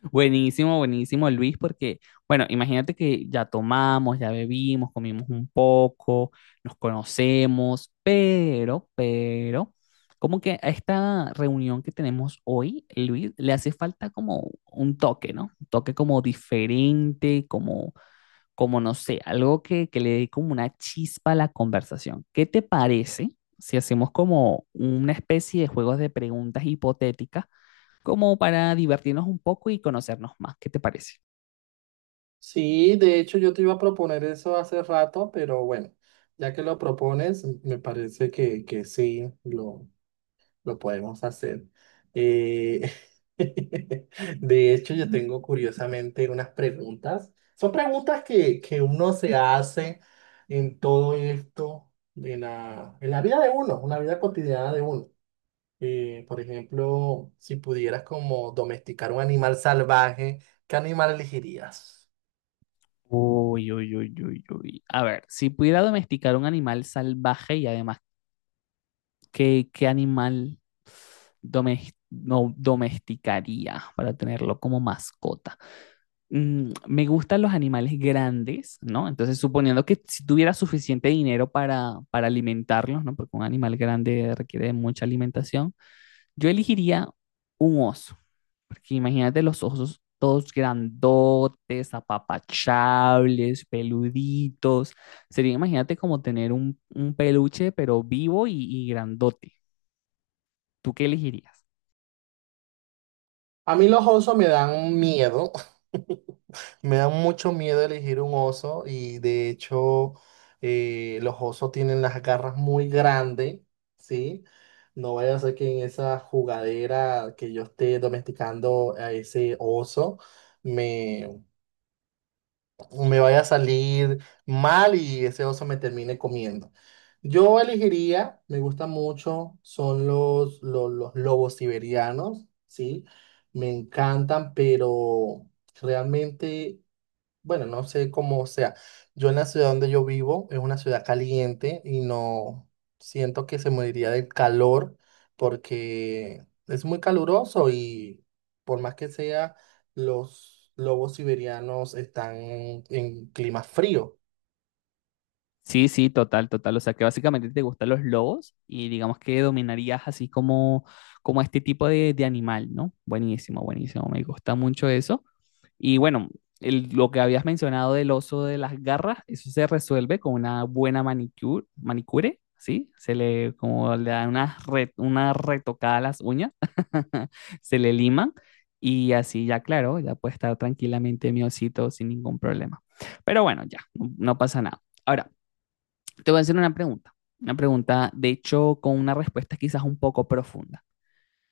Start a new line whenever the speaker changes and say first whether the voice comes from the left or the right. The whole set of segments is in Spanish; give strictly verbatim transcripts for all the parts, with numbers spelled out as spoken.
left: Buenísimo, buenísimo, Luis, porque, bueno, imagínate que ya tomamos, ya bebimos, comimos un poco, nos conocemos, pero, pero, como que a esta reunión que tenemos hoy, Luis, le hace falta como un toque, ¿no? Un toque como diferente, como, como no sé, algo que, que le dé como una chispa a la conversación. ¿Qué te parece si hacemos como una especie de juegos de preguntas hipotéticas? Como para divertirnos un poco y conocernos más. ¿Qué te parece?
right: Sí, de hecho yo te iba a proponer eso hace rato, pero bueno, ya que lo propones, me parece que, que sí, lo, lo podemos hacer. Eh, de hecho, yo tengo curiosamente unas preguntas. Son preguntas que, que uno se hace en todo esto, en la, en la vida de uno, en la vida cotidiana de uno. Eh, por ejemplo, si pudieras como domesticar un animal salvaje, ¿qué animal elegirías?
left: Uy, uy, uy, uy, uy. A ver, si pudiera domesticar un animal salvaje y además, ¿qué, qué animal domes- no, ¿domesticaría para tenerlo como mascota? Mm, me gustan los animales grandes, ¿no? Entonces, suponiendo que si tuviera suficiente dinero para, para alimentarlos, ¿no? Porque un animal grande requiere de mucha alimentación. Yo elegiría un oso, porque imagínate los osos todos grandotes, apapachables, peluditos. Sería, imagínate como tener un, un peluche, pero vivo y, y grandote. ¿Tú qué elegirías?
right: A mí los osos me dan miedo, me dan mucho miedo elegir un oso y de hecho eh, los osos tienen las garras muy grandes, ¿sí? No vaya a ser que en esa jugadera que yo esté domesticando a ese oso me vaya a salir mal y ese oso me termine comiendo. Yo elegiría, me gusta mucho, son los, los, los lobos siberianos, ¿sí? Me encantan, pero realmente bueno, no sé cómo sea. Yo en la ciudad donde yo vivo es una ciudad caliente y no siento que se moriría del calor porque es muy caluroso y por más que sea, los lobos siberianos están en clima frío.
left: Sí, sí, total, total. O sea, que básicamente te gustan los lobos y digamos que dominarías así como, como este tipo de, de animal, ¿no? Buenísimo, buenísimo. Me gusta mucho eso. Y bueno, el- lo que habías mencionado del oso de las garras, eso se resuelve con una buena manicure, manicure, ¿sí? Se le, como le da una, re- una retocada a las uñas, se le liman y así ya, claro, ya puede estar tranquilamente mi osito sin ningún problema. Pero bueno, ya, no no pasa nada. Ahora. Te voy a hacer una pregunta, una pregunta, de hecho, con una respuesta quizás un poco profunda.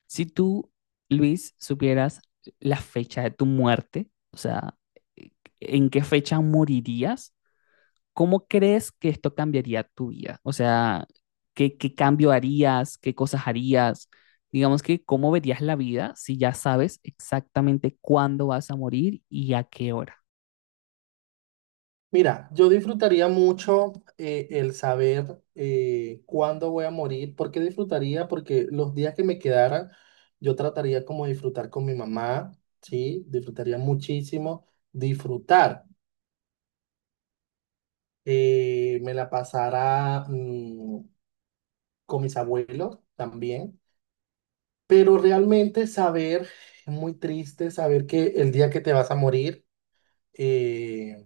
left: Si tú, Luis, supieras la fecha de tu muerte, o sea, en qué fecha morirías, ¿cómo crees que esto cambiaría tu vida? O sea, ¿qué, qué cambio harías? ¿Qué cosas harías? Digamos que, ¿cómo verías la vida si ya sabes exactamente cuándo vas a morir y a qué hora?
right: Mira, yo disfrutaría mucho eh, el saber eh, cuándo voy a morir. ¿Por qué disfrutaría? Porque los días que me quedaran, yo trataría como de disfrutar con mi mamá, ¿sí? Disfrutaría muchísimo. Disfrutar. Eh, me la pasará mm, con mis abuelos también. Pero realmente saber, es muy triste saber que el día que te vas a morir, eh,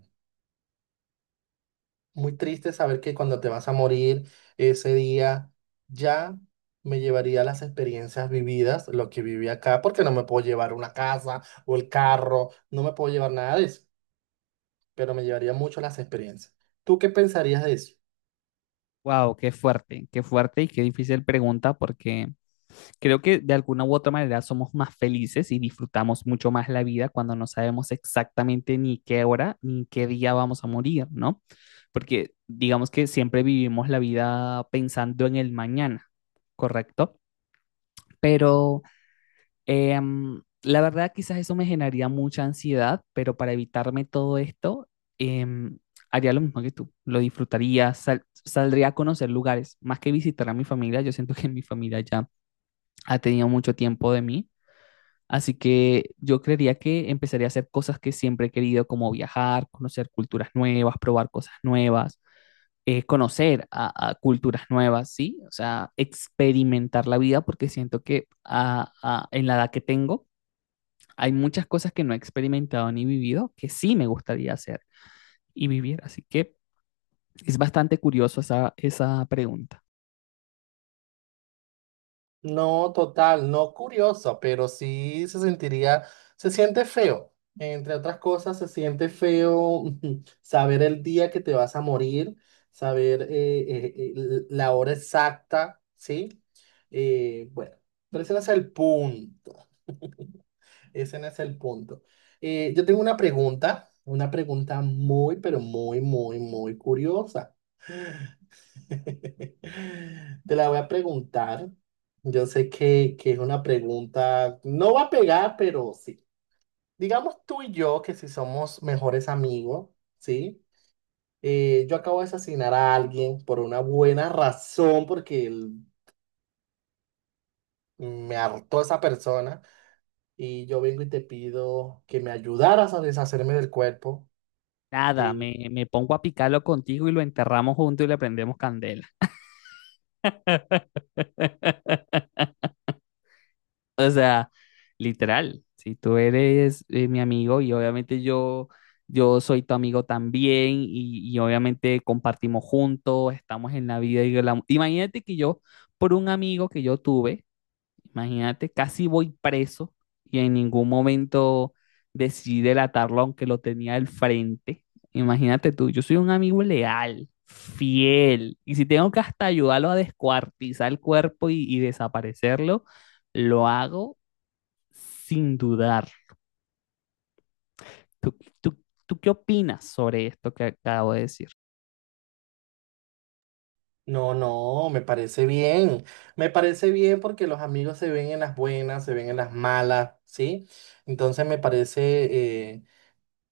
right: muy triste saber que cuando te vas a morir ese día ya me llevaría las experiencias vividas, lo que viví acá, porque no me puedo llevar una casa o el carro, no me puedo llevar nada de eso, pero me llevaría mucho las experiencias. ¿Tú qué pensarías de eso?
left: Wow, qué fuerte, qué fuerte y qué difícil pregunta porque creo que de alguna u otra manera somos más felices y disfrutamos mucho más la vida cuando no sabemos exactamente ni qué hora ni qué día vamos a morir, ¿no? Porque digamos que siempre vivimos la vida pensando en el mañana, ¿correcto? Pero em, la verdad quizás eso me generaría mucha ansiedad, pero para evitarme todo esto, em, haría lo mismo que tú, lo disfrutaría, sal- saldría a conocer lugares, más que visitar a mi familia, yo siento que mi familia ya ha tenido mucho tiempo de mí. Así que yo creería que empezaría a hacer cosas que siempre he querido, como viajar, conocer culturas nuevas, probar cosas nuevas, eh, conocer a, a culturas nuevas, ¿sí? O sea, experimentar la vida, porque siento que a- a- en la edad que tengo hay muchas cosas que no he experimentado ni vivido que sí me gustaría hacer y vivir. Así que es bastante curioso esa, esa pregunta.
right: No, total, no curioso, pero sí se sentiría, se siente feo. Entre otras cosas, se siente feo saber el día que te vas a morir, saber eh, eh, eh, l- la hora exacta, ¿sí? Eh, bueno, pero ese no es el punto, ese no es el punto. Eh, yo tengo una pregunta, una pregunta muy, pero muy, muy, muy curiosa. Te la voy a preguntar. Yo sé que, que es una pregunta, no va a pegar, pero sí. Digamos tú y yo que si somos mejores amigos, ¿sí? Eh, yo acabo de asesinar a alguien por una buena razón, porque el- me hartó esa persona, y yo vengo y te pido que me ayudaras a deshacerme del cuerpo.
left: Nada,
right: eh,
left: me, me pongo a picarlo contigo y lo enterramos juntos y le prendemos candela. O sea, literal, si tú eres eh, mi amigo y obviamente yo, yo soy tu amigo también y, y obviamente compartimos juntos, estamos en la vida y el amor. Imagínate que yo, por un amigo que yo tuve, imagínate, casi voy preso y en ningún momento decidí delatarlo aunque lo tenía al frente. Imagínate tú, yo soy un amigo leal, fiel, y si tengo que hasta ayudarlo a descuartizar el cuerpo y y desaparecerlo, lo hago sin dudar. ¿Tú, tú, tú qué opinas sobre esto que acabo de decir?
right: No, no, me parece bien. Me parece bien porque los amigos se ven en las buenas, se ven en las malas, ¿sí? Entonces me parece eh,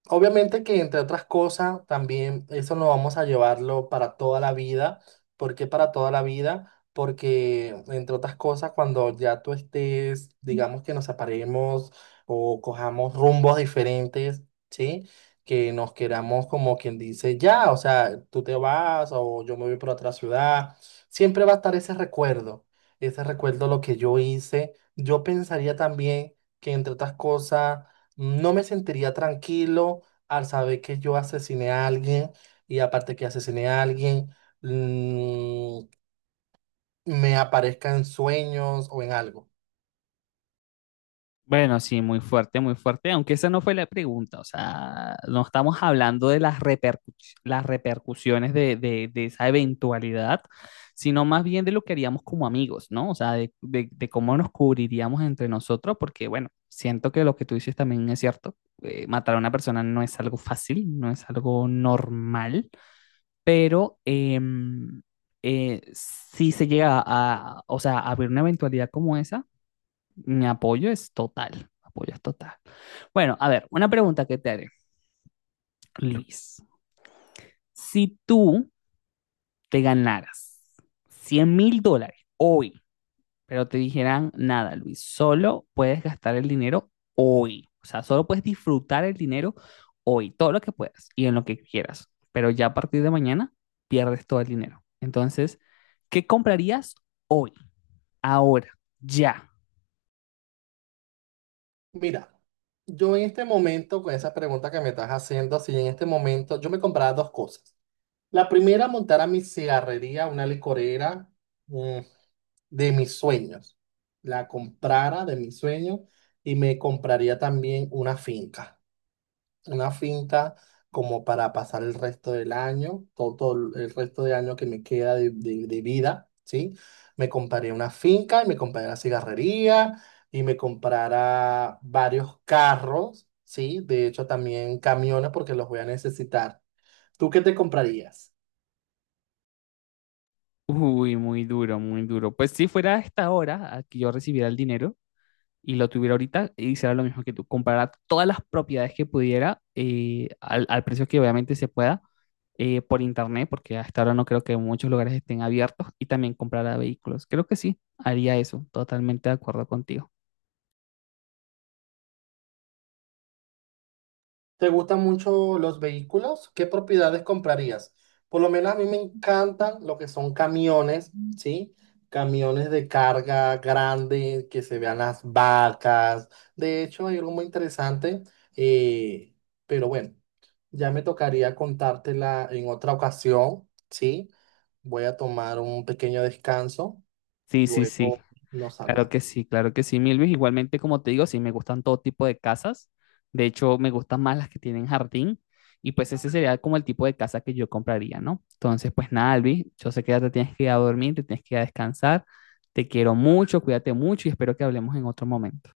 right: obviamente que entre otras cosas, también eso no vamos a llevarlo para toda la vida. ¿Por qué para toda la vida? Porque entre otras cosas, cuando ya tú estés, digamos que nos separemos o cojamos rumbos diferentes, ¿sí? Que nos queramos como quien dice, ya, o sea, tú te vas o yo me voy por otra ciudad, siempre va a estar ese recuerdo, ese recuerdo lo que yo hice. Yo pensaría también que entre otras cosas, no me sentiría tranquilo al saber que yo asesiné a alguien y aparte que asesiné a alguien, mm, me aparezca en sueños o en algo.
left: Bueno, sí, muy fuerte, muy fuerte, aunque esa no fue la pregunta, o sea, no estamos hablando de las, repercu- las repercusiones de, de- de esa eventualidad, sino más bien de lo que haríamos como amigos, ¿no? O sea, de, de- de cómo nos cubriríamos entre nosotros, porque bueno, siento que lo que tú dices también es cierto, eh, matar a una persona no es algo fácil, no es algo normal, pero em, eh, si se llega a, o sea, a abrir una eventualidad como esa, mi apoyo es total, apoyo es total. Bueno, a ver, una pregunta que te haré, Luis. Si tú te ganaras cien mil dólares hoy, pero te dijeran, nada, Luis, solo puedes gastar el dinero hoy. O sea, solo puedes disfrutar el dinero hoy, todo lo que puedas y en lo que quieras. Pero ya a partir de mañana pierdes todo el dinero. Entonces, ¿qué comprarías hoy, ahora, ya?
right: Mira, yo en este momento, con esa pregunta que me estás haciendo, si en este momento yo me compraba dos cosas. La primera, montar a mi cigarrería, una licorera, mm, de mis sueños. La comprara de mis sueños y me compraría también una finca. Una finca como para pasar el resto del año, todo, todo el resto del año que me queda de, de- de vida, ¿sí? Me compraré una finca y me compraré una cigarrería y me comprará varios carros, ¿sí? De hecho, también camiones porque los voy a necesitar. ¿Tú qué te comprarías?
left: Uy, muy duro, muy duro. Pues si fuera a esta hora a que yo recibiera el dinero y lo tuviera ahorita, hiciera lo mismo que tú, comprara todas las propiedades que pudiera eh, al, al precio que obviamente se pueda eh, por internet, porque hasta ahora no creo que muchos lugares estén abiertos, y también comprara vehículos. Creo que sí, haría eso, totalmente de acuerdo contigo.
right: ¿Te gustan mucho los vehículos? ¿Qué propiedades comprarías? Por lo menos a mí me encantan lo que son camiones, ¿sí? Camiones de carga grande, que se vean las vacas. De hecho, hay algo muy interesante, eh, pero bueno, ya me tocaría contártela en otra ocasión, ¿sí? Voy a tomar un pequeño descanso,
left: Sí, sí, sí,
right: luego nos
left: claro que
right: hablamos.
left: sí, claro que sí, Milvis. Igualmente, como te digo, sí, me gustan todo tipo de casas. De hecho, me gustan más las que tienen jardín. Y pues ese sería como el tipo de casa que yo compraría, ¿no? Entonces, pues nada, Alvis, yo sé que ya te tienes que ir a dormir, te tienes que ir a descansar. Te quiero mucho, cuídate mucho y espero que hablemos en otro momento.